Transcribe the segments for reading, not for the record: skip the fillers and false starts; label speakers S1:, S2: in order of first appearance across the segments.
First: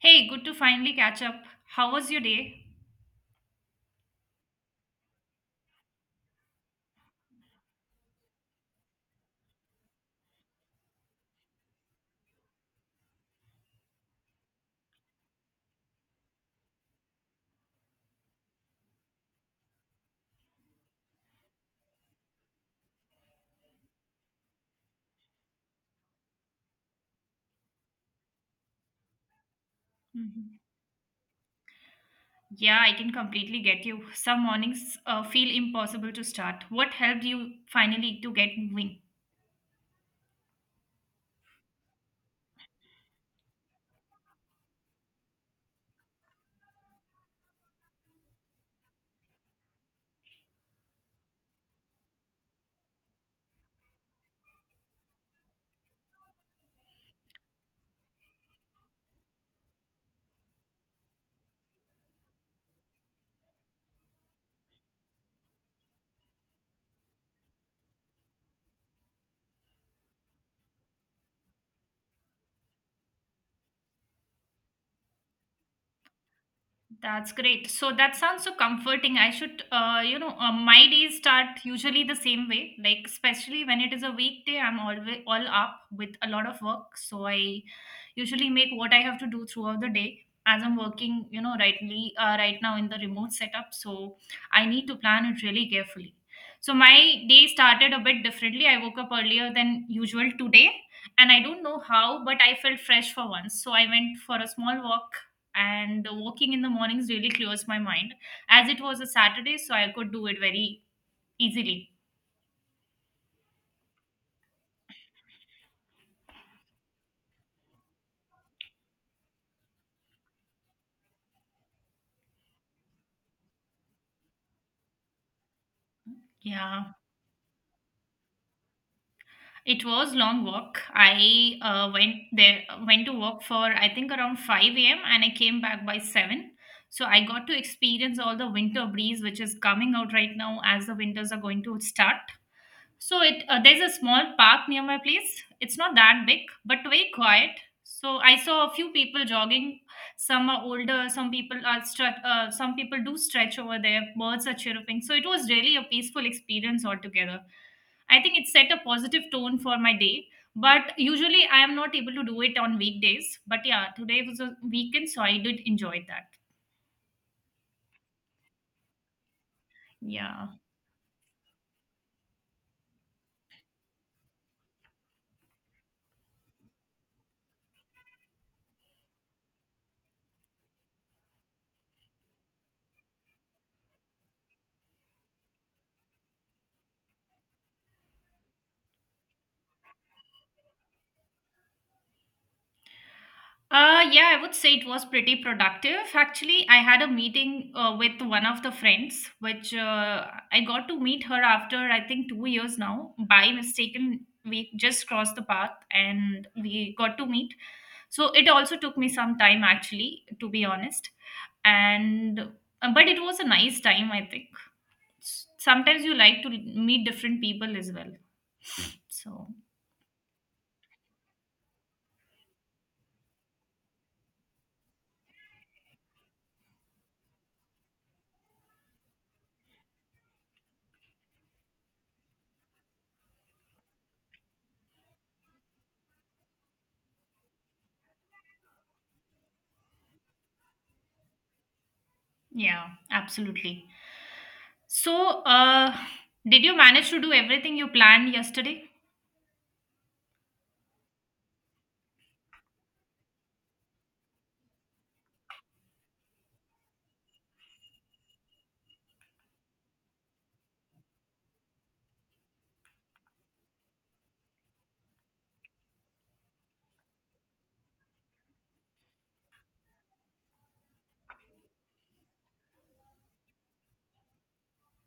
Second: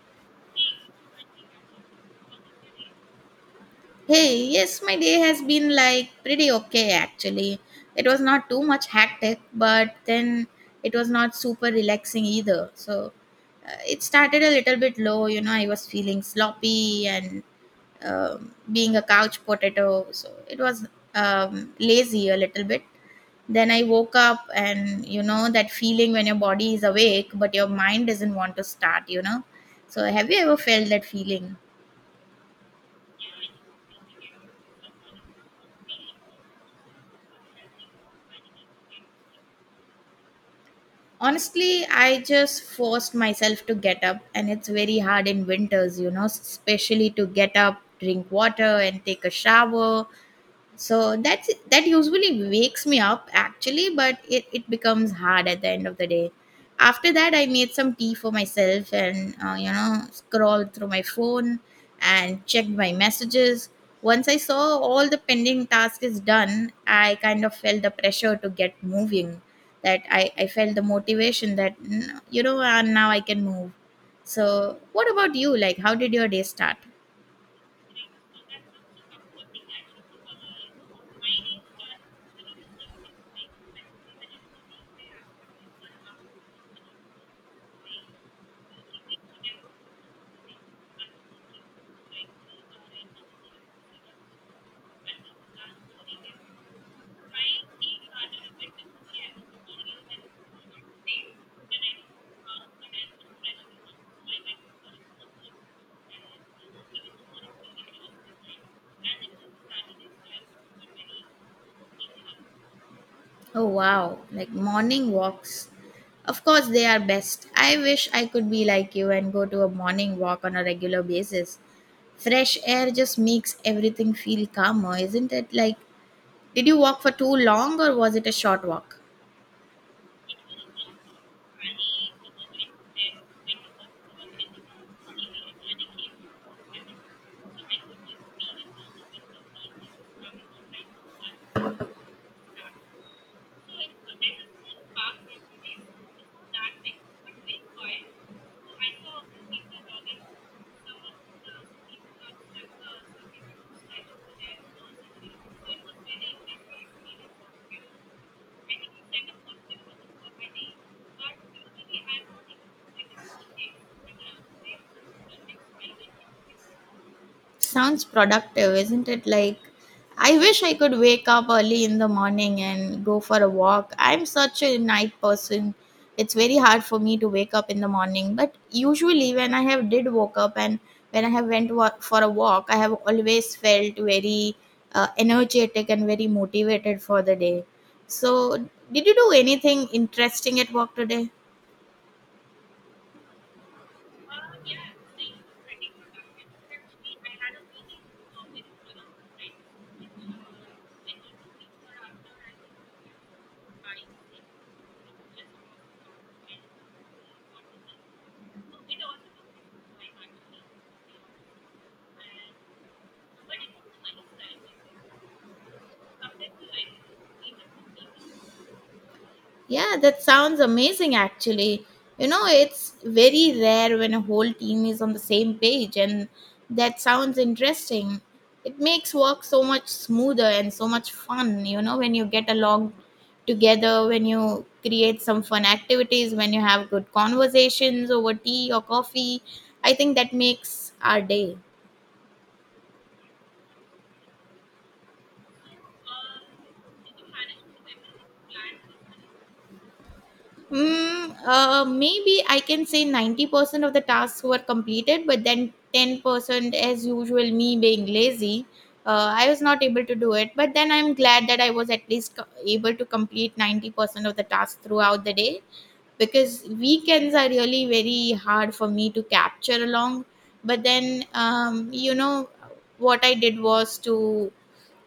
S1: Hey, good to finally catch up. How was your day?
S2: Hey, yes, my day has been like pretty okay actually. It was not too much hectic, but then it was not super relaxing either. So it started a little bit low, you know, I was feeling sloppy and being a couch potato. So it was lazy a little bit. Then I woke up and, you know, that feeling when your body is awake, but your mind doesn't want to start, you know. So have you ever
S1: Mhm.
S2: felt that feeling?
S1: Yeah, I can completely get you. Some mornings feel impossible to start. What helped you finally to get moving?
S2: Honestly, I just forced myself to get up, and it's very hard in winters, you know, especially to get up, drink water, and take a shower, so that's that usually wakes me up actually, but it becomes hard at the end of the day. After that I made some tea for myself and you know, scrolled through my phone and checked my messages. Once I saw all the pending task is done, I kind of felt the pressure to get moving, that I felt the motivation that you know, and now I can move. So what about you? Like, how did your day start?
S1: That's great. So that sounds so comforting. I should, my days start usually the same way. Like especially when it is a weekday, I'm always all up with a lot of work. So I usually make what I have to do throughout the day. As I'm working, you know, right now in the remote setup, so I need to plan it really carefully. So my day started a bit differently. I woke up earlier than usual today, and I don't know how, but I felt fresh for once. So I went for a small walk, and walking in the mornings really clears my mind, as it was a Saturday, so I could do it very easily.
S2: Oh wow, like morning walks. Of course, they are best. I wish I could be like you and go to a morning walk on a regular basis. Fresh air just makes everything feel calmer, isn't it? Like, did you
S1: Yeah,
S2: walk for too long or was it a short walk?
S1: it was long walk. I went to walk for I think around 5 a.m. and I came back by 7. So I got to experience all the winter breeze which is coming out right now as the winters are going to start. So it there's a small park near my place. It's not that big, but very quiet. So I saw a few people jogging. Some are older. Some people are stretch. Some people do stretch over there. Birds are chirping. So it was really a peaceful experience altogether. I think it set a positive tone for my day. But usually I am not able to do it on weekdays. But yeah, today was a weekend, so I did enjoy that.
S2: Sounds productive, isn't it? Like, I
S1: Yeah.
S2: wish I could wake up early in the morning and go for a walk. I'm such a night person. It's very hard for me to wake up in the morning, but usually when I have did woke up and when I have for a walk, I have always felt very energetic and very motivated for the day. So, did you do anything interesting at work today?
S1: Yeah, I would say it was pretty productive. Actually, I had a meeting with one of the friends, which I got to meet her after I think 2 years now. By mistaken, we just crossed the path and we got to meet. So it also took me some time, actually, to be honest. And But it was a nice time, I think. Sometimes you like to meet different people as well. So.
S2: Yeah, that sounds amazing actually. You know, it's very rare when a whole team is on the same page, and that sounds interesting. It makes work so much smoother and so much fun, you know, when you get along together, when you create some fun activities, when you have good conversations over tea or coffee. I think that makes our day.
S1: Yeah, absolutely. So, did you manage to do everything you planned yesterday?
S2: Maybe I can say 90% of the tasks were completed, but then 10%, as usual, me being lazy, I was not able to do it. But then I'm glad that I was at least able to complete 90% of the tasks throughout the day, because weekends are really very hard for me to capture along. But then, you know, what I did was to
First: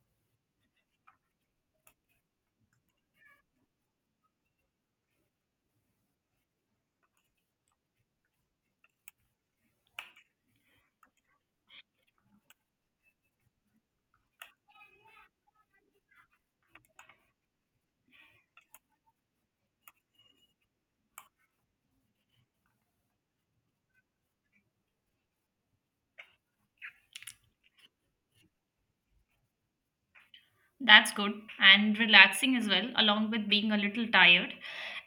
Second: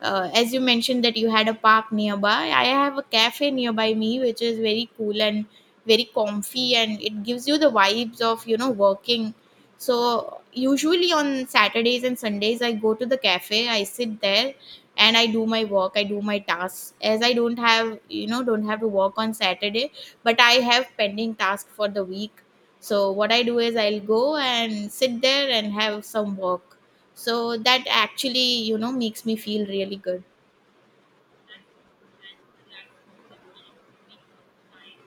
S2: as you mentioned that you had a park nearby, I have a cafe nearby me which is very cool and very comfy, and it gives you the vibes of, you know, working. So usually on Saturdays and Sundays I go to the cafe, I sit there and I do my work, I do my tasks, as I don't have, you know, don't have to work on Saturday, but I have pending tasks for the week. So what I do is I'll go and sit there and have some work. So that actually, you know, makes me feel really good.
S1: That's good and relaxing as well, along with being a little tired.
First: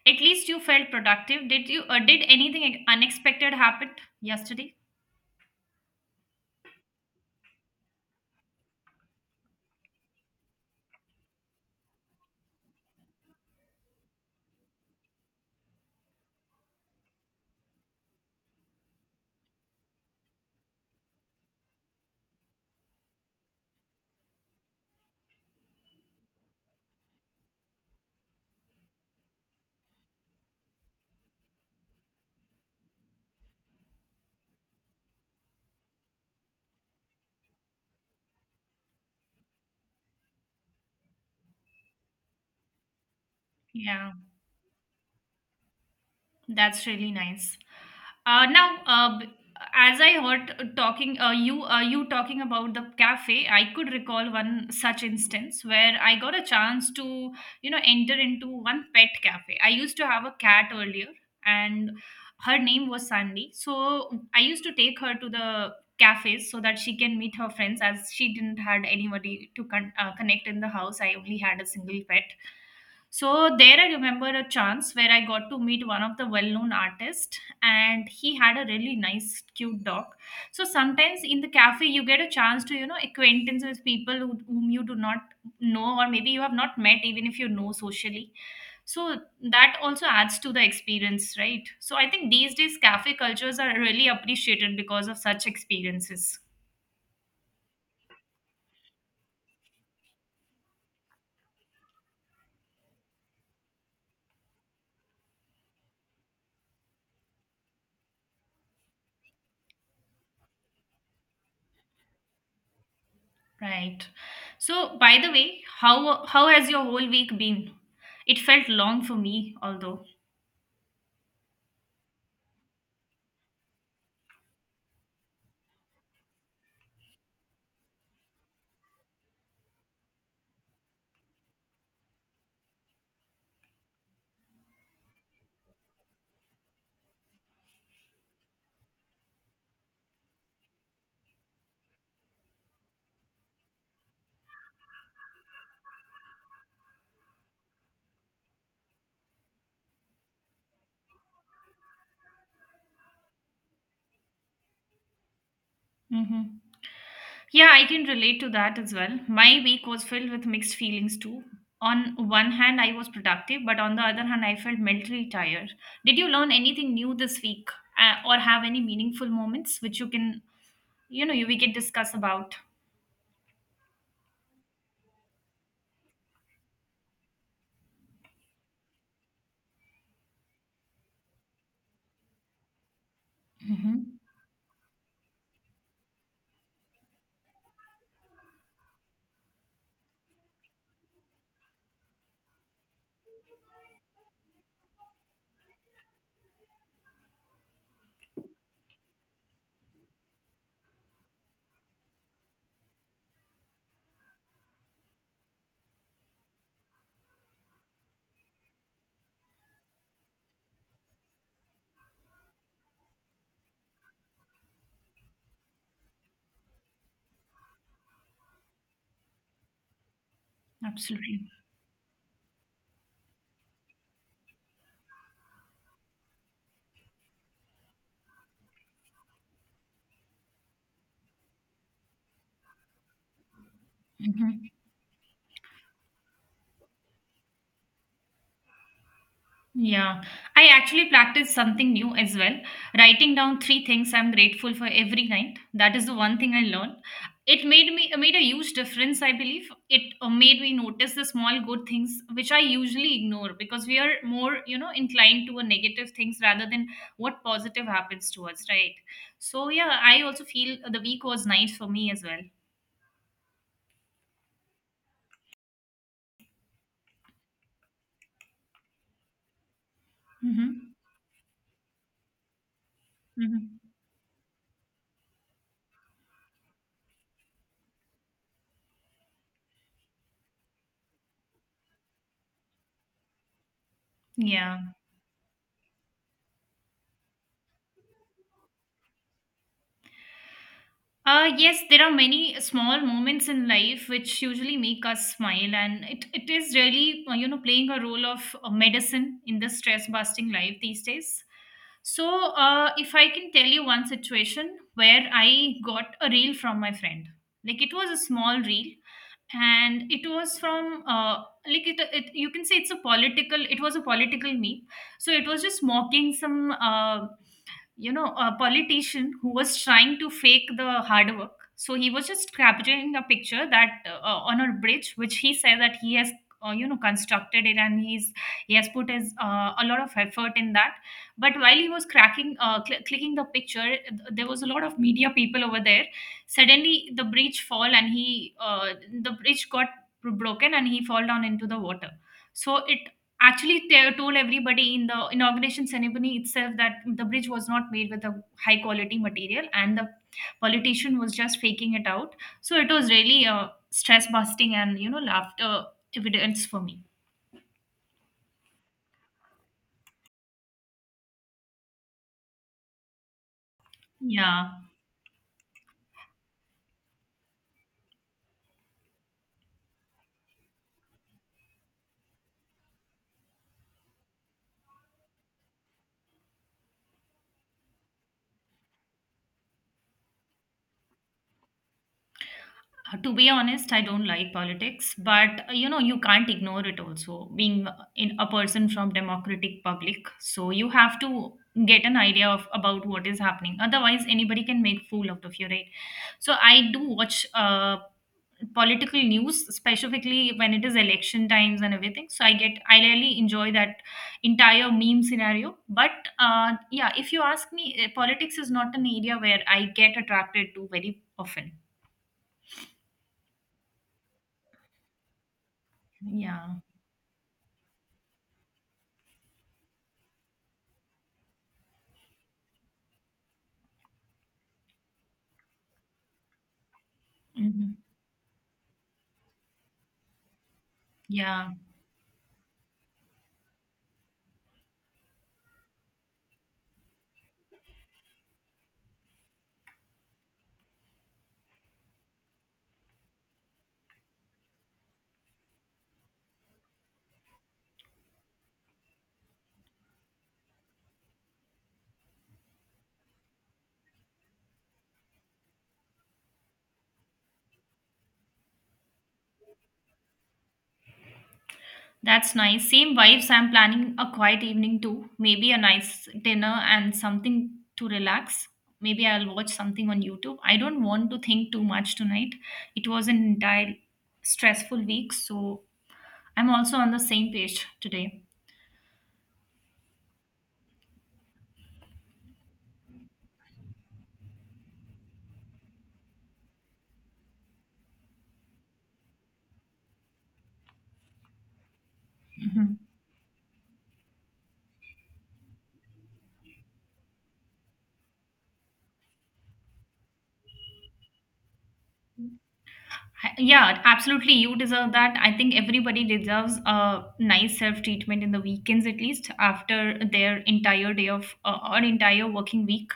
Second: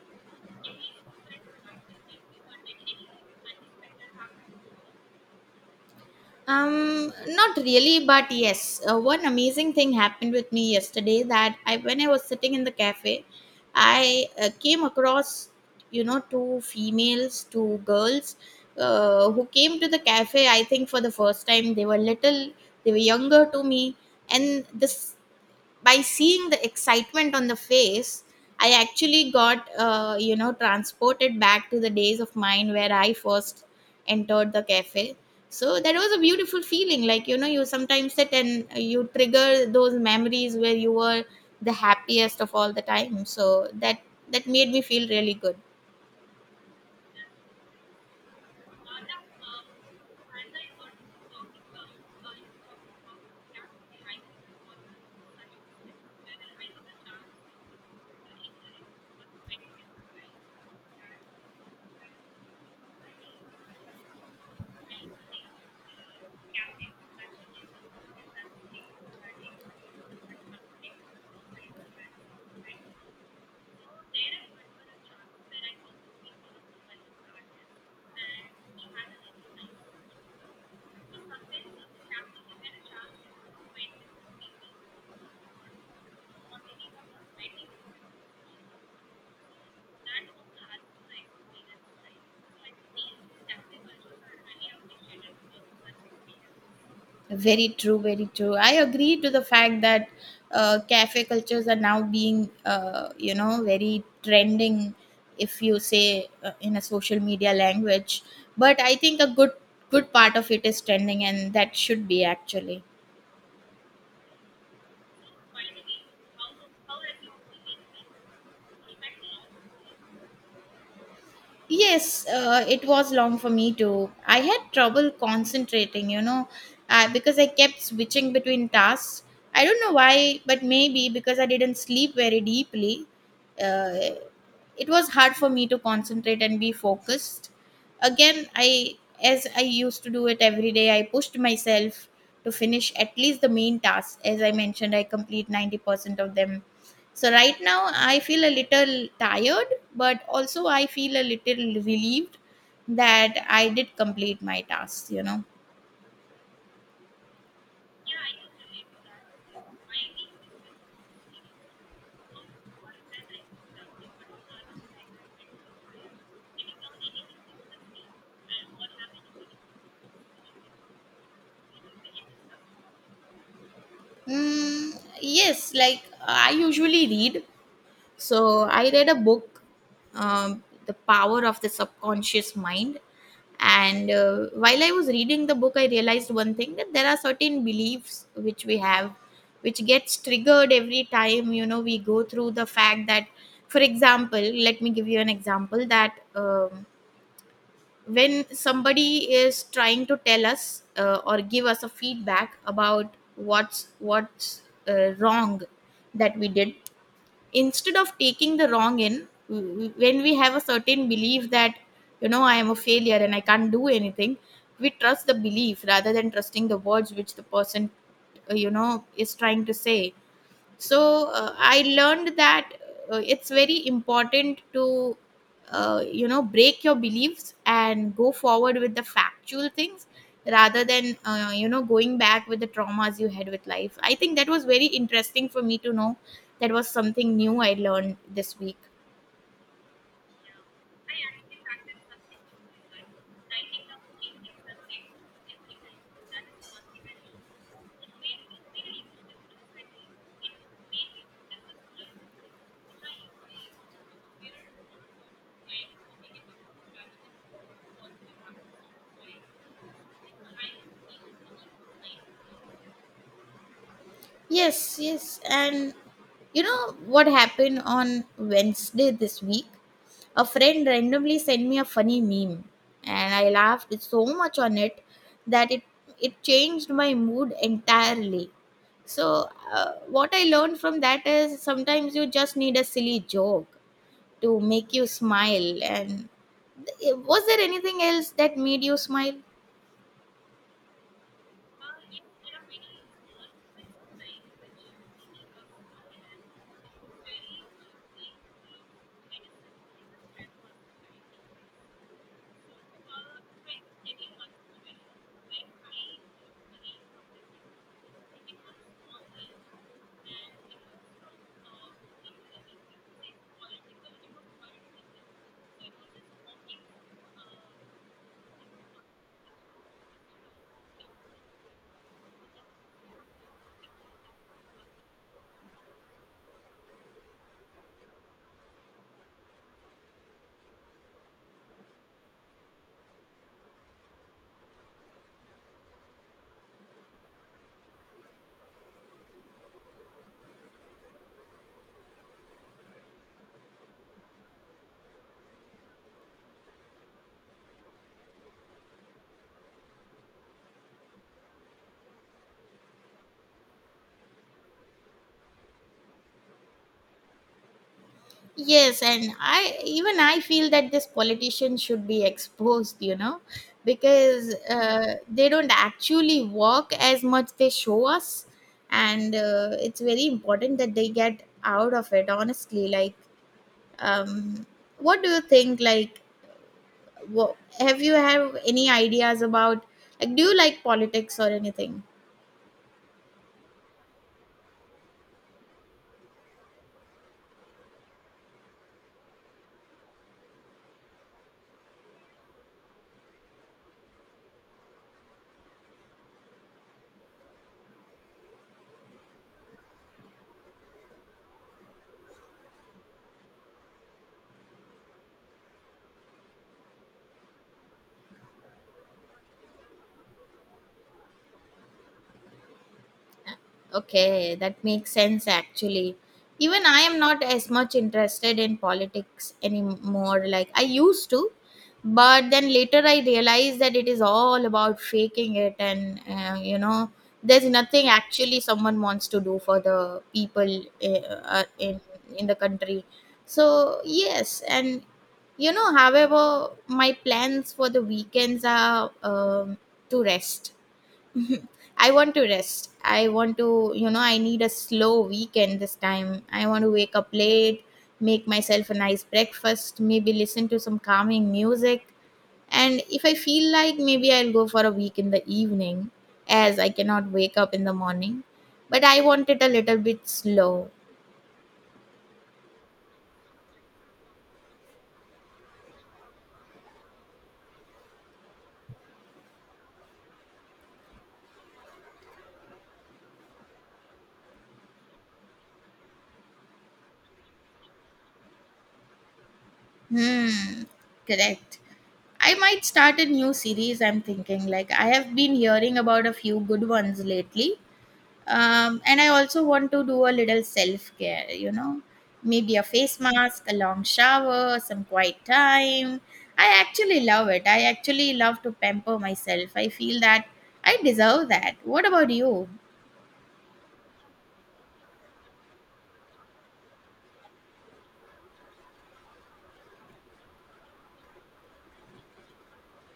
S1: At least you felt productive. Did you? Did anything unexpected happen yesterday?
S2: Um, not really, but yes, one amazing thing happened with me yesterday, that I, when I was sitting in the cafe, I came across, you know, two females, two girls who came to the cafe I think for the first time. They were little, they were younger to me, and this, by seeing the excitement on the face, I actually got you know, transported back to the days of mine where I first entered the cafe. So that was a beautiful feeling, like, you know, you sometimes sit and you trigger those memories where you were the happiest of all the time. So that
S1: Yeah.
S2: that made me feel really good.
S1: That's really nice. Now, b- as I heard talking, you you talking about the cafe, I could recall one such instance where I got a chance to, you know, enter into one pet cafe. I used to have a cat earlier, and her name was Sandy. So I used to take her to the cafes so that she can meet her friends, as she didn't had anybody to connect in the house. I only had a single pet, so there I remember a chance where I got to meet one of the well-known artists and he had a really nice cute dog. So sometimes in the cafe you get a chance to, you know, acquaintance with people who, whom you do not know or maybe you have not met even if you know socially. So that also adds to the experience, right? So I think these days cafe cultures are really appreciated because of such experiences.
S2: Very true, very true. I agree to the fact that cafe cultures are now being, you know, very trending, if you say in a social media language. But I think a good part of it is trending, and that should be actually.
S1: Right. So, by the way, how has your whole week been? It felt long for me, although.
S2: Yes, it was long for me too. I had trouble concentrating, you know, because I kept switching between tasks. I don't know why, but maybe because I didn't sleep very deeply, uh, it was hard for me to concentrate and be focused. Again, I, as I used to do it every day, I pushed myself to finish at least the main tasks. As I mentioned, I complete 90% of them, so right now I feel a little tired, but also I feel a little relieved that I did complete my tasks, you know.
S1: Hmm. Yeah, I can relate to that as well. My week was filled with mixed feelings too. On one hand, I was productive, but on the other hand, I felt mentally tired. Did you learn anything new this week, or have any meaningful moments which you can, you know, you we can discuss about?
S2: Mm, yes, like I usually read, so I read a book, The Power of the Subconscious Mind.
S1: Hmm.
S2: And while I was reading the book, I realized one thing, that there are certain beliefs which we have, which gets triggered every time, you know, we go through the fact that, for example, let me give you an example that when somebody is trying to tell us or give us a feedback about what's wrong that we did, instead of taking the wrong in when we have a certain belief that, you know, I am a failure and I can't do anything, we trust the belief rather than trusting the words which the person you know, is trying to say. So
S1: Absolutely.
S2: I learned that it's very important to you know, break your beliefs and go forward with the factual things, rather than you know, going back with the traumas you had with life. I think that was
S1: Mm-hmm.
S2: very interesting for me to know. That was something new I learned this week.
S1: Yeah, I actually practiced something new as well, writing down three things I'm grateful for every night. That is the one thing I learned. It made a huge difference, I believe. It made me notice the small good things which I usually ignore because we are more, you know, inclined to a negative things rather than what positive happens to us, right? So yeah, I also feel the week was nice for me as well.
S2: Yes, yes. And you know what happened on Wednesday this week? A friend
S1: Mm-hmm.
S2: randomly sent me a funny meme, and I
S1: Mm-hmm.
S2: laughed so much on it, that it changed my mood entirely. So, what I learned from that is sometimes you just need a silly joke to
S1: Yeah.
S2: make you smile. And was there anything else that made you smile?
S1: Yes, there are many small moments in life which usually make us smile, and it is really, playing a role of medicine in the stress busting life these days. So, if I can tell you one situation where I got a reel from my friend, like it was a small reel, and it was from, like you can say it was a political meme. So, it was just mocking some, you know, a politician who was trying to fake the hard work. So he was just capturing a picture that on a bridge, which he said that he has, you know, constructed it and he has put his a lot of effort in that. But while he was clicking the picture, there was a lot of media people over there. Suddenly, the bridge fall and he the bridge got broken and he fall down into the water. So it. Actually, they told everybody in the inauguration ceremony itself that the bridge was not made with a high quality material, and the politician was just faking it out. So it was really a stress busting and you know laughter evidence for me.
S2: Yes, and I even I feel that this politician should be exposed, you know, because
S1: Yeah.
S2: they don't actually work as much they show us, and it's very important that they get out of it. Honestly, like, um, what do you think? Like, wha have you have any ideas about? Like, do you like politics or anything?
S1: To be honest, I don't like politics, but you know, you can't ignore it also, being in a person from democratic public. So you have to get an idea of about what is happening. Otherwise, anybody can make fool out of you, right? So I do watch political news specifically when it is election times and everything. So I really enjoy that entire meme scenario. But yeah, if you ask me, eh, politics is not an area where I get attracted to very often.
S2: Okay, that makes sense actually.
S1: Yeah.
S2: Even I am not as much interested in politics anymore like I used to, but then later I realized that it is all about faking it and you know, there's
S1: Mhm.
S2: nothing actually someone wants to do for the people, uh,
S1: Yeah,
S2: in in the country. So, yes, and you know, however my plans for the weekends are to rest. Mhm. I want to rest. I want to, you know, I need a slow weekend this time. I want to wake up late, make myself a nice breakfast, maybe listen to some calming music. And if I feel like, maybe I'll go for a week in the evening, as I cannot wake up in the morning. But I want it a little bit slow.
S1: that's nice, same vibes. I'm planning a quiet evening too, maybe a nice dinner and something to relax. Maybe I'll watch something on YouTube. I don't want to think too much tonight. It was an entire stressful week, so I'm also on the same page today.
S2: Hmm, correct. I might start a new series, I'm thinking. Like, I have been hearing about a few good ones lately, and I also want to do a little self care, you know, maybe a
S1: Mhm.
S2: face mask, a long shower, some quiet time. I actually love it, I actually love to pamper myself. I feel that I deserve that. What about you?
S1: Yeah, absolutely. You deserve that. I think everybody deserves a nice self treatment in the weekends, at least after their entire day of or entire working week.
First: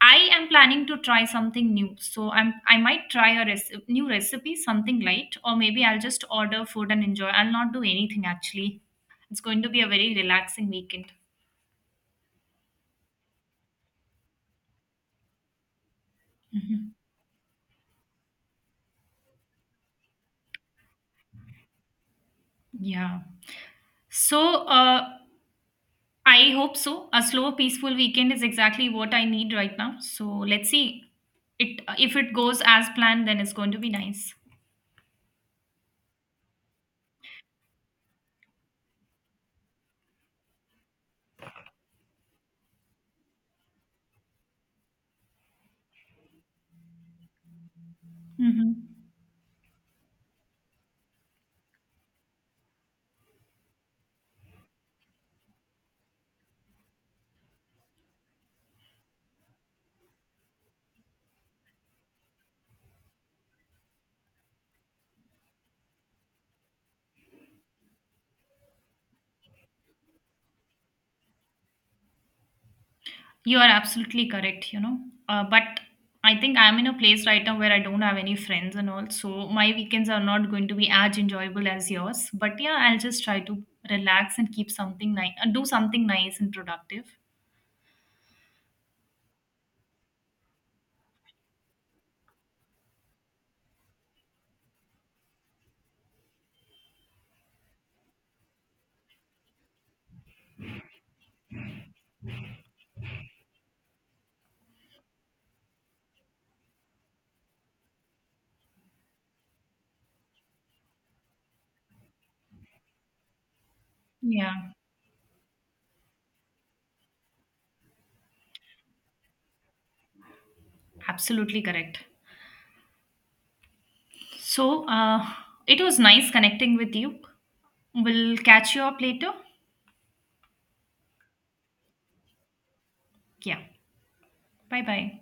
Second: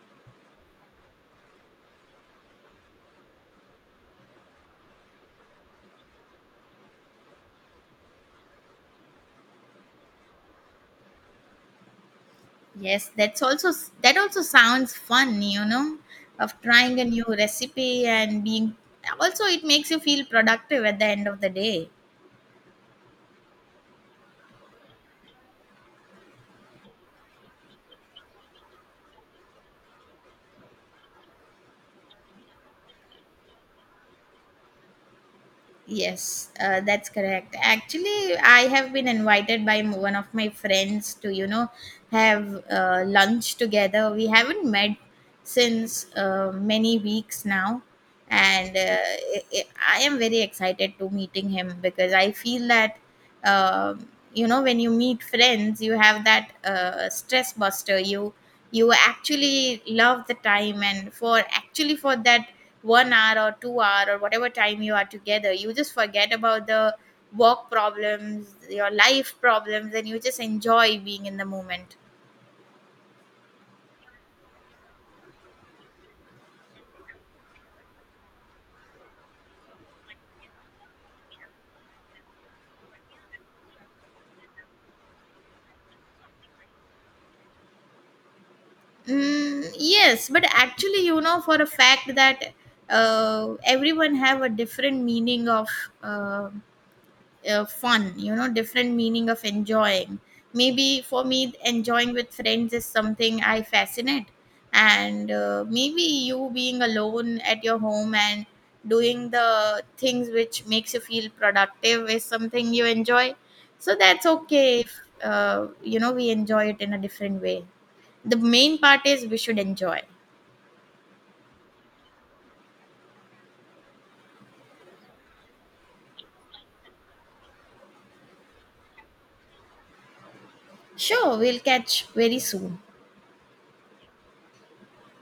S1: I am planning to try something new, so I might try a new recipe, something light, or maybe I'll just order food and enjoy. I'll not do anything actually. It's going to be a very relaxing weekend.
S2: Yes, that's also, that also sounds fun, you know, of
S1: Mhm.
S2: trying a new recipe and being, also it makes you feel productive at the end of the day.
S1: Yeah. So, uh, I hope so. A slow, peaceful weekend is exactly what I need right now. So let's see. It if it goes as planned, then it's going to be nice.
S2: Yes, that's correct. Actually, I have been invited by one of my friends to, you know, have lunch together. We haven't met since many weeks now,
S1: Hmm.
S2: and I am very excited to meeting him, because I feel that, um, you know, when you meet friends, you have that stress buster. You actually love the time, and for actually for that 1 hour or 2 hour or whatever time you are together, you just forget about the work problems, your life problems, and you just enjoy being in the moment.
S1: You are absolutely correct. You know, but I think I'm in a place right now where I don't have any friends and all, so my weekends are not going to be as enjoyable as yours. But yeah, I'll just try to relax and keep something nice, do something nice and productive.
S2: Mm, yes, but actually you know for a fact that everyone have a different meaning of uh, fun, you know, different meaning of enjoying. Maybe for me, enjoying with friends is something I fascinate, and maybe you being alone at your home and doing the things which makes you feel productive is something you enjoy. So that's
S1: Yeah,
S2: okay if, you know, we enjoy it in a different way. The main part is we should enjoy.
S1: absolutely correct. So, it was nice connecting with you. We'll catch you up later.
S2: Sure, we'll catch very soon.
S1: Yeah. Bye bye.